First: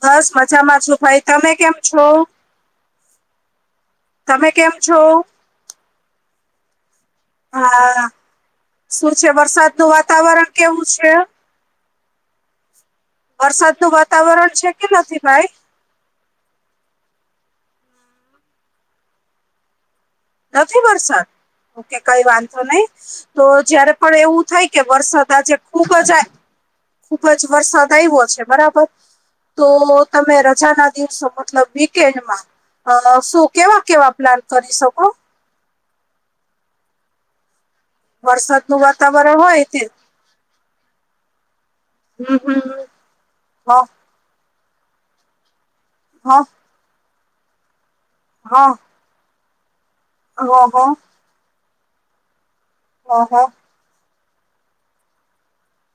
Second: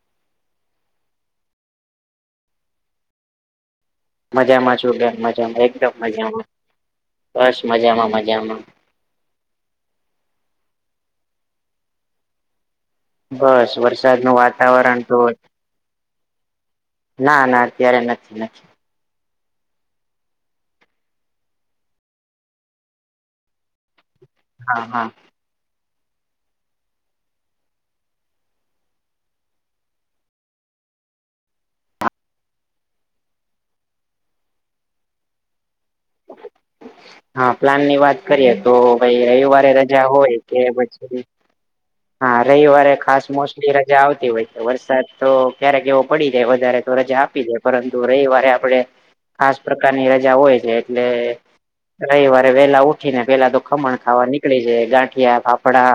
બસ મજામાં છો ભાઈ તમે કેમ છો? તમે કેમ મજામાં છું છો બેન મજામાં એકદમ મજામાં. બસ હા મજામાં મજામાં. શું છે વરસાદ નું વાતાવરણ કેવું છે? વરસાદ નું વાતાવરણ છે ને નથી ભાઈ? ના ના અત્યારે નથી નથી નથી વરસાદ ઓકે કઈ વાંધંધો નહી તો જયારે પણ એવું થાય કે હા હા વરસાદ આજે ખૂબ જ આ ખૂબ જ વરસાદ આવ્યો છે બરાબર તો તમે રજા ના દિવસો મતલબ વીકેન્ડમાં અહ શું કેવા કેવા પ્લાન કરી શકો? હા, પ્લાન ની વાત કરીએ તો વરસાદનું ભાઈ વાતાવરણ હોય રવિવારે તે રજા હોય. કે પછી હા હમ હમ રવિવારે ખાસ હ મોસ્ટલી રજા આવતી હોય છે વરસાદ તો ક્યારેક એવો પડી હ જાય વધારે તો રજા આપી દે પરંતુ રવિવારે હ આપણે ખાસ પ્રકારની રજા હ હોય છે હ એટલે રવિવારે વેલા ઉઠીને ઓહો પેલા તો ખમણ ખાવા નીકળી છે ગાંઠિયા ફાફડા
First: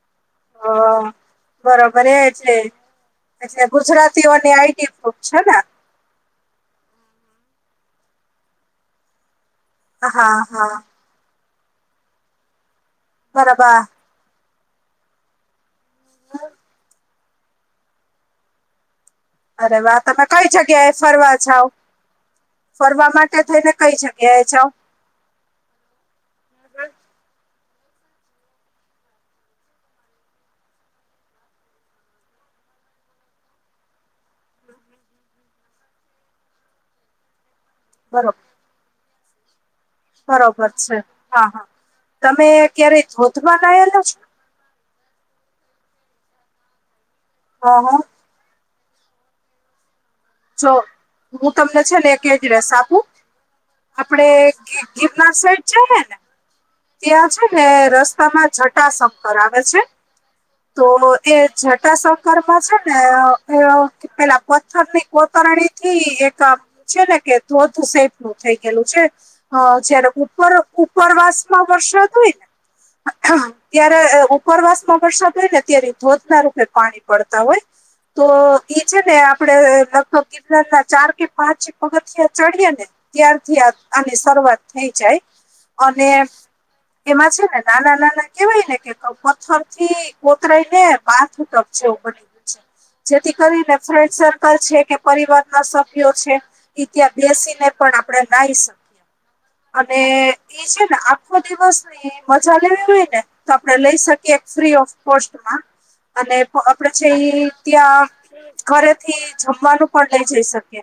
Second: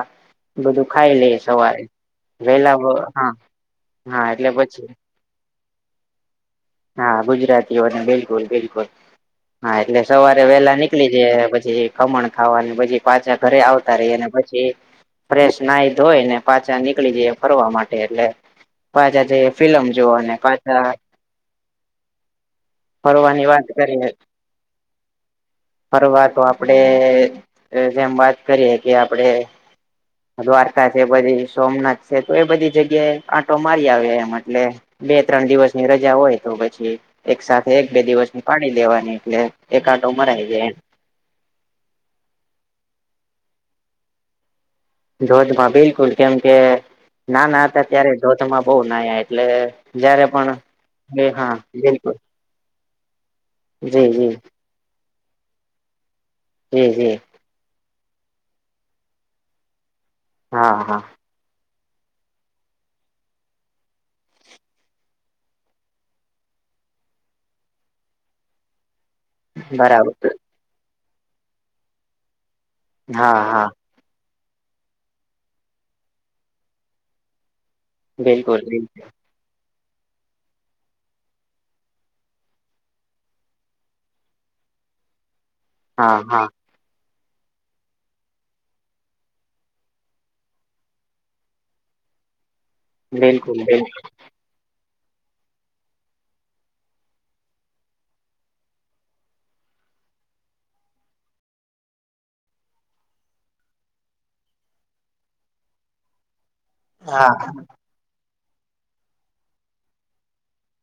બધું હ ખાઈ લઈ સવારે બરોબર એ છે વેલા હા એ હા એટલે ગુજરાતીઓની આઈટી પછી છતાં હા ગુજરાતીઓને બિલકુલ બિલકુલ હા એટલે સવારે હા હા વેલા નીક નીકળી જઈએ ને પછી ખમણ ખાવાની પછી પાછા ઘરે બરાબર આવતા રહીએ ને પછી ફ્રેશ નાહી ધોયને પાછા નીકળી જઈએ ફરવા માટે એટલે પાછા જે અરે ફિલ્મ વાહ જોવા તમે ને કઈ પાછા જગ્યાએ ફરવા જાવ ફરવા માટે ફરવાની વાત થઈને કઈ કરીએ જગ્યાએ જાય ફરવા તો આપડે એમ વાત કરીએ આપડે દ્વારકા છે પછી સોમનાથ છે તો એ બધી જગ્યાએ આંટો મારી આવીયે એમ એટલે બે ત્રણ દિવસની રજા હોય તો પછી એક સાથે એક બે બરોબર દિવસની પાડી લેવાની એટલે એક આંટો મરાય અચ્છા હા હા તમે ક્યારે ધોધમાં નાહ્યા છો ધોધમાં બિલકુલ કેમ કે નાના હા હતા હા ત્યારે ધોધમાં બો નાયા એટલે જયારે પણ જો એ હા હું તમને છે ને બિલકુલ એક એડ્રેસ આપું. જી આપડે જી ગિરનાર સાઈડ જઇએ ને જી જી ત્યાં છે ને રસ્તા રસ્તામાં જટા સંંકર આવે છે હા તો હા તે જટાશંકરમાં છે ને એ પેલા પથ્થર ને ઈ કોતરણીથી એક છે ને કે ધોધ સેટનું થઈ ગયેલું છે. હ જયારે બરાબર ઉપર ઉપરવાસમાં વરસાદ હોય હા ને હા ત્યારે ઉપરવાસમાં વરસાદ થાયને ત્યારે ધોધના રૂપે પાણી પડતા હોય તો બિલકુલ એ છે ને આપડે લગભગ ગિરનારના ચાર કે પાંચ પગથિયા ચડીએે ને ત્યારથી આ આની શરૂઆત થઈ જાય અને હા હા એમાં છે ને નાના નાના કેવાય ને કે પથ્થરથી કોતરાઈને બાથટબ જેવું બની જાય જેથી બિલકુલ કરીને બિલકુલ ફ્રેન્ડ સર્કલ છે કે પરિવારના સભ્યો છે એ ત્યાં બેસીને પણ આપડે નાહી શકીએ. અને એઈ છે ને આખો દિવસની મજા લેવી હોય ને તો આપડે લઈ શકીએ ફ્રી ઓફ કોસ્ટમાં અને આપડે હા જે ત્યાં જમવાનું પણ લઈ જઈ શકીએ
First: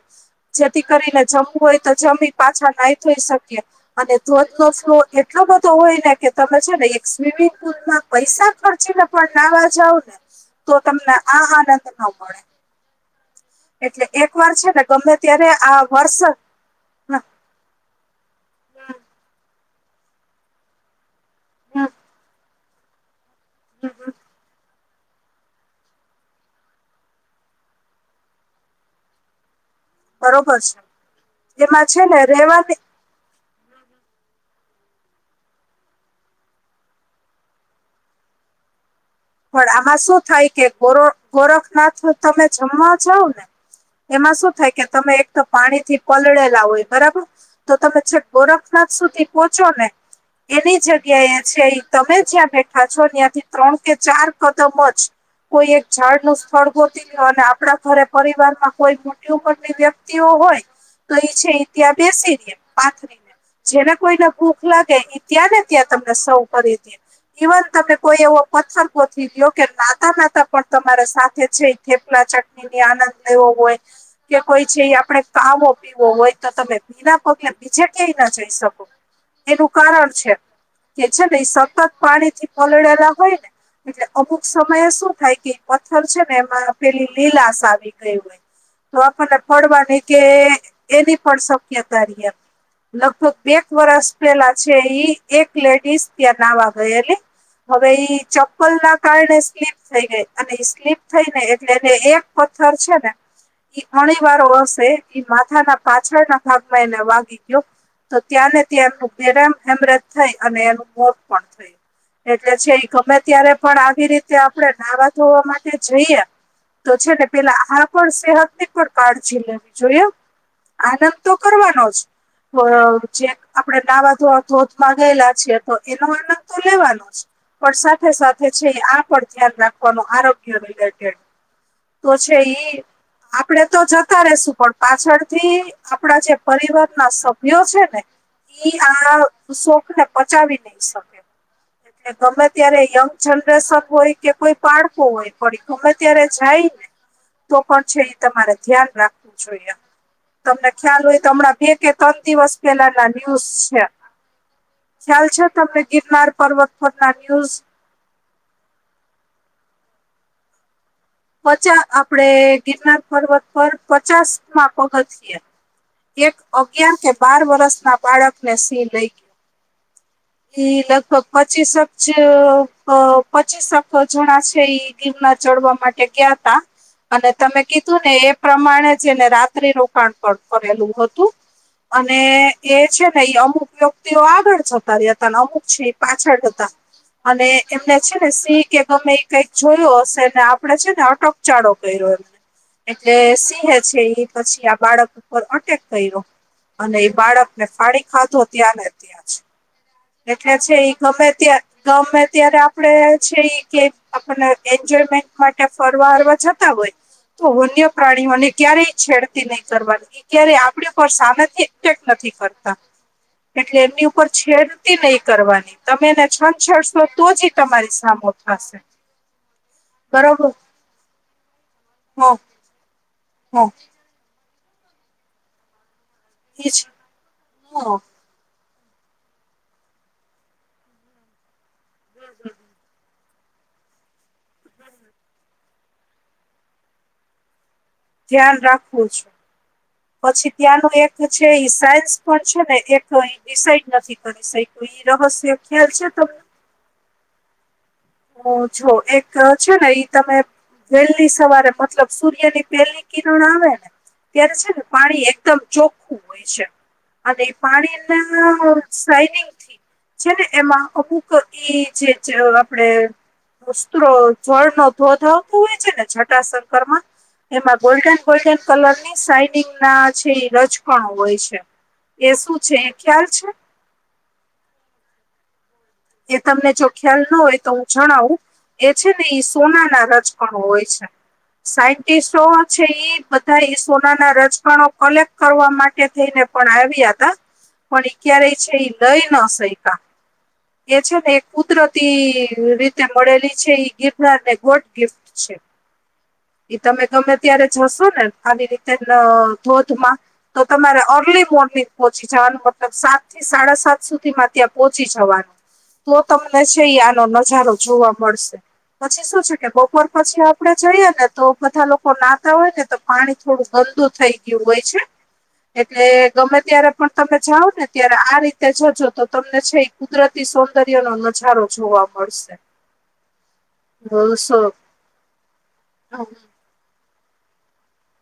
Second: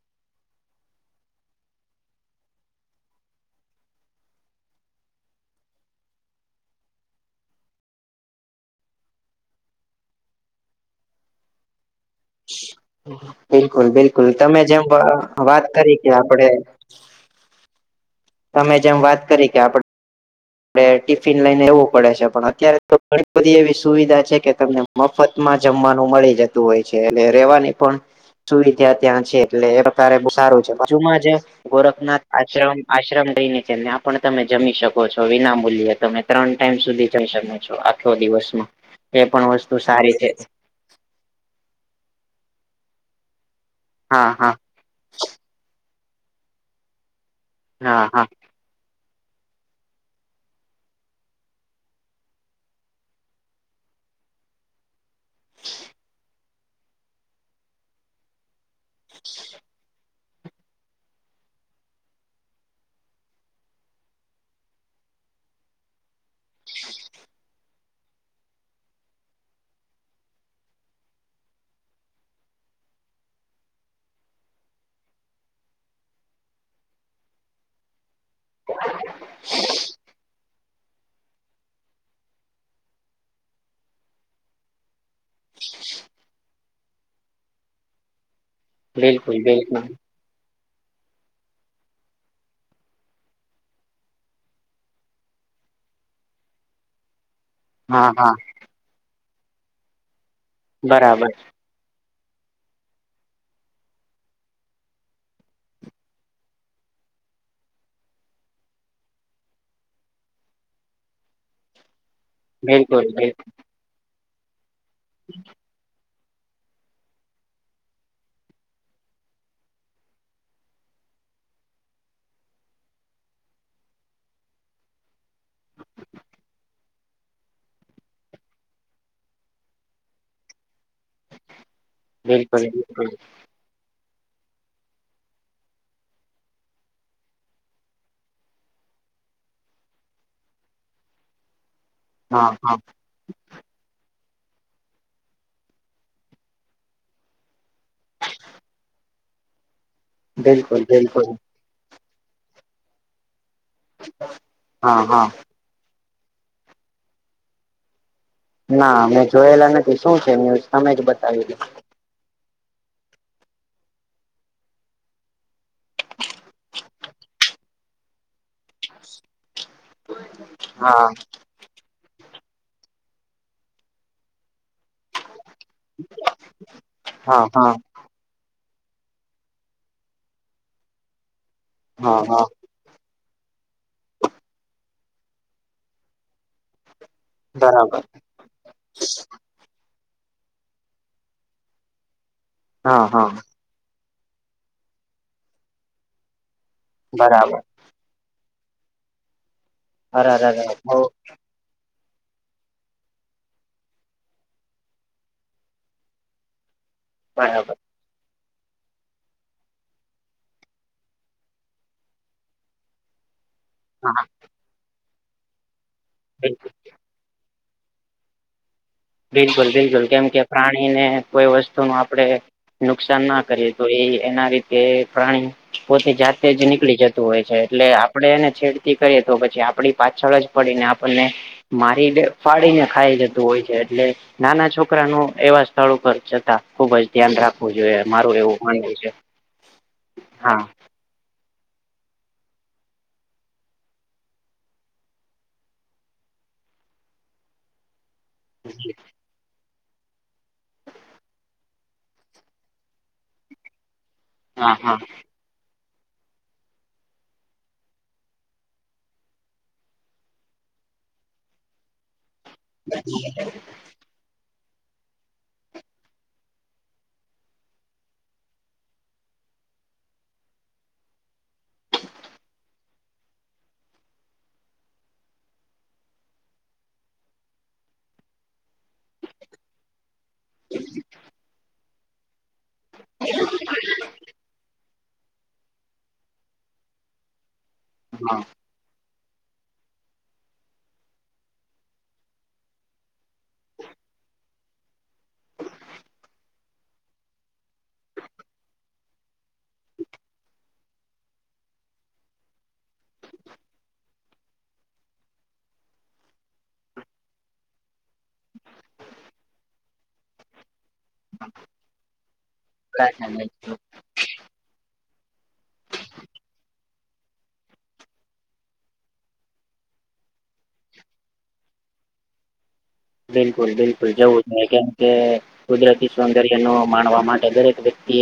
જેથી કરીને જમવું હોય તો જમી પાછા નાઈ ધોઈ શકીએ અને ધોધનો ફ્લો એટલો બધો હોય ને કે તમે છે ને એક સ્વિમિંગ પુલમાં પૈસા ખર્ચી ને પણ લાવવા જાવને તો તમને આ આનંદ ના મળે બિલકુલ એટલે બિલકુલ એક વાર તમે છે ને જેમ ગમે ત્યારે વાત આ કરી કે વર્ષ આપડે હમ તમે જેમ વાત કરી કે આપડે આપડે ટીફિન લઈને હમ એવું પડે છે પણ અત્યારે તો ઘણી બધી એવી હમ સુવિધા છે કે તમને મફતમાં જમવાનું મળી જતું હોય છે અને રેવાની પણ સુવિધા ત્યાં છે એટલે એ પ્રકારે બો સારું છે. બાજુમાં જ એમાં છે ને ગોરખનાથ આશ્રમ રેવાની આશ્રમ દઈને છે ત્યાં પણ તમે જમી શકો છો વિના મૂલ્યે તમે ત્રણ ટાઈમ સુધી જમી શકો છો આખો દિવસમાં એ પણ વસ્તુ આમાં સારી શું છે થાય [unintelligible] ગોરખનાથ તમે જમવા જાવ ને હા એમાં શું હા થાય કે તમે તો પાણીથી પલળેલા હોય બરાબર, તો તમે હા છેક હા ગોરખનાથસો પોચો ને એની જગ્યા એ છે, તમે જ્યાં બેઠા છો ત્યાંથી ત્રણ કે ચાર કદમ જ કોઈ એક ઝાડ નું સ્થળ ગોતી લ્યો અને આપડા ઘરે પરિવારમાં કોઈ મોટી ઉંમરની વ્યક્તિઓ હોય તો ઇ છે ઈ ત્યાં બેસીરે પાથરીન. જેને કોઈને ભૂખ લાગે ઇ ત્યાંને ત્યાં તમને સૌ કરી દે ઈવન તમને કોઈ એવો પથ્થર ગોથી લ્યો કે નાતા નાતા પણ તમારા સાથે છે ઈ થેપલા ચ ની આનંદ લેવો હોય. કે કોઈ છે ઈ આપડે કાવો પીવો હોય તો તમે ભીના પગલે બીજે ક્યાંય ન જઈ શકો એનું કારણ છે. એ છે ને ઈ સતત પાણીથી પલળેલા હોય ને એટલે અમુક સમયે શું થાય કે ઇ પથ્થર છે ને એમાં પેલી લીલાશ આવી ગય હોય તો આપણને બિલકુલ પડવા બિલકુલ ની કે એની પણ શક્યતા રીયે. લગભગ બેક વરસ પેલા છે ઈ એક લેડીસ ત્યાં નાવા ગયેલી. હવે હા ઈ હા ચપ્પલ ના કારણે સ્લીપ થઈ ગઈ અને ઇ સ્લીપ થઈ બરાબર ને તેને એક પથ્થર છે ને ઇ અણીવારો હસે ઇ માથાના પાછળના ભાગમાં એને વાગી ગ્યો. તો ત્યાંને ત્યાં એમનું બેરામ હેમરેજ થઈ અને એનું મોત પણ થયું. એટલે છે ઈ બિલકુલ ગમે બિલકુલ ત્યારે પણ આવી રીતે આપડે નાવા ધોવા માટે જઈએ તો છે ને પેલા આ પણ સેહતની પણ કાળજી લેવી જોઈએ. આનંદ તો કરવાનો જ. પ જેમ આપડે નાવા ધોવા ધોધમાં ગયેલા છે તો એનો આનંદ તો લેવાનો જ. પણ સાથે સાથે છે ઈ આ પર ધ્યાન રાખવાનું આરોગ્ય રિલેટેડ. તો છે બિલકુલ ઈ બિલકુલ આપ પડે તો જતા રેશું પણ પાછળથી આપડા જે પરિવારના સભ્યો છે ને ઇ આ શોકને પચાવી ની શકે ને ગમે હા હા ત્યારે યંગ જનરેશન હોય કે કોઈ પાળકુ હોય પડી ગમે ત્યારે જાયને તો પણ છે ઈ તમારે ધ્યાન રાખવું જોઈએ. તમને બિલકુલ ખ્યાલ હોય બિલકુલ તો હમણાં બે કે તન દિવસ પેલાના ન્યૂઝ છે, હા હા ખ્યાલ છે? તમને ગિરનાર પર્વત પરના ન્યુઝ ના મેં જોયેલા નથી શું છે ન્યુઝ તમેજ બ પચા આપડે ગિરનાર પર્વત પર પચાસમાં પગથીએ એક અગિયાર કે બાર વરષના બાળકને સિંહ લઈ ગ ઈ હા લગભગ પચીસ ચ અ પચીસક જણા છે ઈ ગીરનાર ચડવા મા ગ્યા તા અને હા તમે હા કીધું તે એ પ્રમાણે જેને રાત્રિ રોકાણ કર કરેલું હતું અને હા હા એ છે ને ઇ અમુક વ્યક્તિઓ આગળ જતા રિયા તા ને અમુક છે ઈ પાછળ હતા. અને એમને બરાબર છે ને સિહ કે ગમે ઈ કંઈક જોયું હશે ને આપડે છેન આટપ ચાડો કયરો હા એટલે હા સિંહે છે ઈ પછી આ બાળક ઉપર અટેક કયરો અને ઇ બરાબર. બાળકને ફાડી ખાધો ત્યાંને ત્યાંજ. એટલે અરરર છે ઈ બઉ ગમે ત્યાં ગમે ત્યારે આપડે છે ઈ કે આપને એજોયમેન્ટ મા ટે ફરવા હરવા જતા હોય તો બરાબર વન્ય પ્રાણીઓને ક્યારેય છેડતી નય કરવાની. ઈ ક્યારેય આપડી પર સામેથી અટેક નથી કરતા. એટલે એમની હા ઉપર છેડતી નય કરવાની તમે એને બિલકુલ છંછેડશો તો જ એ તમારી સામો થશે. બિલકુલ બિલકુલ કેમ કે બરોબર પ્રાણીને કોઈ વસ્તુનું હ આપણે નુકસાન ના હ કરીએ. તો એ એના રીતે પ્રાણી પોતે જાત તેજ ઈ જ નિકળી જતું હોય છે. એટલે હ આપ આપણે એને છેડતી કરીએ. તો પછી આપણી પાછળ જ પડી ને આપણને મારી અને ફાડીને ખાઈ જતું હોય છે. એટલે નાના છોકરાનુ એવા સ્થળ પર જતા ખુબ જ રાખવું જોઈએ. મારું ધ્યાન એવું માનવું છે. રાખવું પછી હા ત્યાંનું એક છે. સાયન્સ પણ છે ને એક ડિસાાઈડ નથી કરી શક્યું. રહસ્ય ખ્યાલ છે. ત ઓછો એક છે ને એ તમે વહેલી સવારે મતલબ સૂર્ય ની પહેલી કિરણ આવે અત્યારે છે હા ને હા પાણી એકદમ ચોખ હોય છે. અને પાણી ના સાડિંગ છે ને એમાં [unintelligible] આપણે જળ નો ધોધ આવતો હોય છે ને જતાશંકર માં એમાં ગોલ્ડન ગોલ્ડન કલરની સાઈડિંગ ના જે રજકણો હોય છે. એ શું છે? એ ખ્યાલ છે. એ તમને જો ખ્યાલ તો હું જણાવું. એ છે ને એ સોના ના રચકણો હોય છે. સાયન્ટિસ્ટો છે. એ બધા એ સોના ના રચકણો કલેક્ટ કરવા માટે થઈને પણ આવ્યા હતા. [inaudible] પણ એ ક્યારેય છે એ દઈ ન શકયા. એ છે ને એક કુદરતી રીતે મળેલી છે. એ ગિરનાર ને ગોડ ગિફ્ટ છે. એ તમે ગમે ત્યારે જશો ને આવી રીતે ધોધમાં તો તમારે અર્લી મોર્નિંગ પહોંચી જવાનું મતલબ સાત થી સાડા સાત સુધી માં ત્યાં પહોંચી જવાનું. તો તમને છે આનો નજારો જોવા મળશે. પછી શું છે કે બપોર પછી આપણે જઈએ ને! તો બધા લોકો નાહતા હોય ને તો બ્લેક એન્ડ પાણી વ્હાઈટ થોડું ગંદુ થઈ ગયું હોય છે. એટલે ગમે ત્યારે પણ તમે જાઓ ને ત્યારે આ રીતે જજો તો તમને છે. કુદરતી સૌંદર્યનો નજારો જોવા મળશે. બિલકુલ બિલકુલ અ જવું સો જોઈએ. કેમ કે કુદરતી હ સૌંદર્ય નો માણવા માટે દરેક કેમકે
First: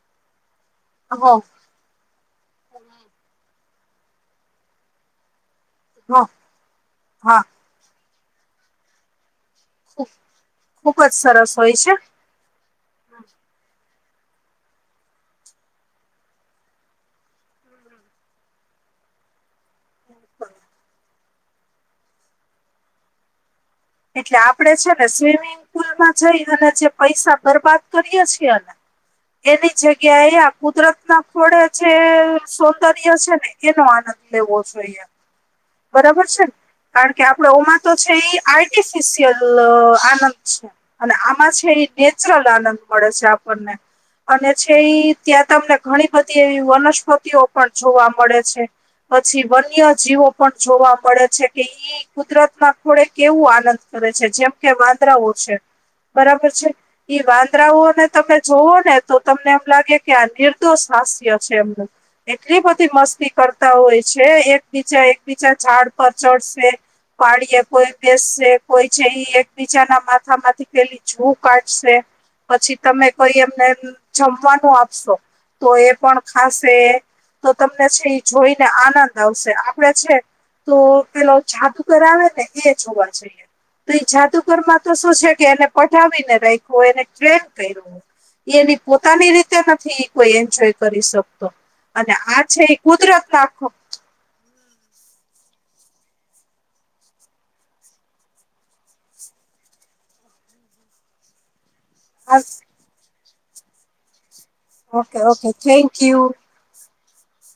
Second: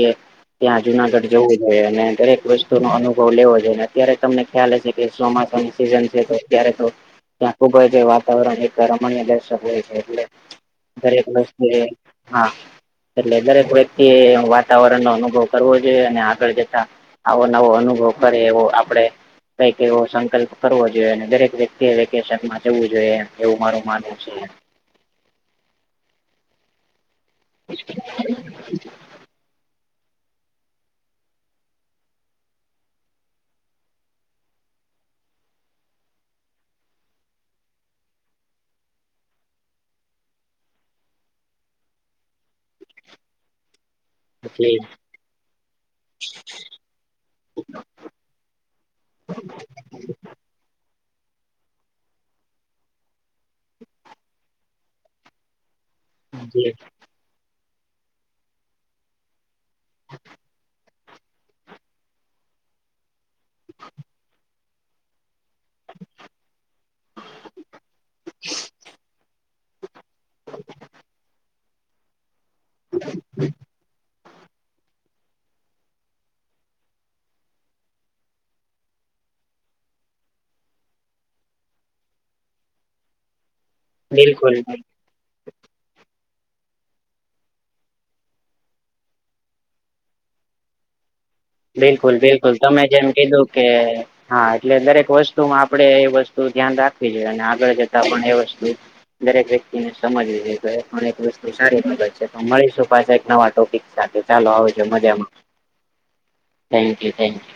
ત્યાં જૂનાગઢ હા જવું. અને દરેક વસ્તુ નો અનુભવ લેવો જોઈએ અને અત્યારે તમને ખ્યાલ હશે કે ચોમાસા સીઝન છે હા તો અત્યારે તો હા ત્યાં ખુબ જ વાતાવરણ એક રમણીય દર્શક ખૂબ એટલે ખુબ જ દરેક સરસ હોય છે. [unintelligible] એટલે દરેક વ્યક્તિ એ વાતાવરણ નો અનુભવ કરવો જોઈએ અને આગળ જતા આવો નવો અનુભવ કરે એવો આપણે કઈક એવો સંકલ્પ કરવો જોઈએ અને દરેક વ્યક્તિએ વેકેશનમાં જવું જોઈએ એવું મારું માન એટલે આપણે છે ને સ્વિમિંગ પુલમાં જઈ અને પૈસા બરબાદ કરીએ છીએ. એની જગ્યાએ આપ કુદરત ના ખોડે જે સૌંદર્ય છે ને એનો આનંદ લેવો જોઈએ. બરાબર છે. કારણ કે આપણે એમાં તો છે એ આ આર્ટિફિશિયલ આનંદ છે. અને આમાં છે એ નેચરલ આનંદ મળે છે આપણને અને એટલે છે ઇ... ત્યાં તમને ઘણી બધી એવી વનસ્પતિઓ પણ જોવા મળે છે. પછી વન્ય જીવો પણ જોવા પડે છે કે ઈ કુદરતમાં ખોડે કેવું? કરે છે જેમ કે વાંદરાઓ છે, બરાબર છે. જે ઈ વાંદરાઓને તમે જોવો ને તો તમને એમ લાગે કે આ નિર્દોષ હાસ્ય.. છે એમ એટલી બધી મસ્તી કરતા હોય છે. એકબીજા એક... બીજા ઝાડ પર ચડશે પાડી આપસો એમ કેસે કોઈ છે ઈ એકબીજા ના માથા માંથી પેલી જુ કાઢશે પછી તમે કોઈ એમને જમવાનું આપશો તો એ પણ ખાસે તો તમને છે ઈ જોઈને આનંદ આવશે આપડે છે. તો પેલો જાદુગર આવે ને એ જોવા જઈએ તો એ બિલકુલ જાદુગર માં તો શું છે કે એને પઠાવીને રાખવું એને ટ્રેન કયરુ એ એની પોતાની રીતે નથી કોઈ એન્જોય કરી શક બિલકુલ બિલકુલ તમે જેમ કીધું કે ના હા એટલે દરેક વસ્તુ માં આપડે એ વસ્તુ ધ્યાન રાખવી જોઈએ અને આગળ જતા પણ એ વસ્તુ દરેક વ્યક્તિ ને સમજવી જોઈએ પણ એક વસ્તુ સારી કેહવાય તો મળીશું પાછા એક નવા ટોપિક સાથે ચાલો આવ okay okay thank you. Thank you thank you.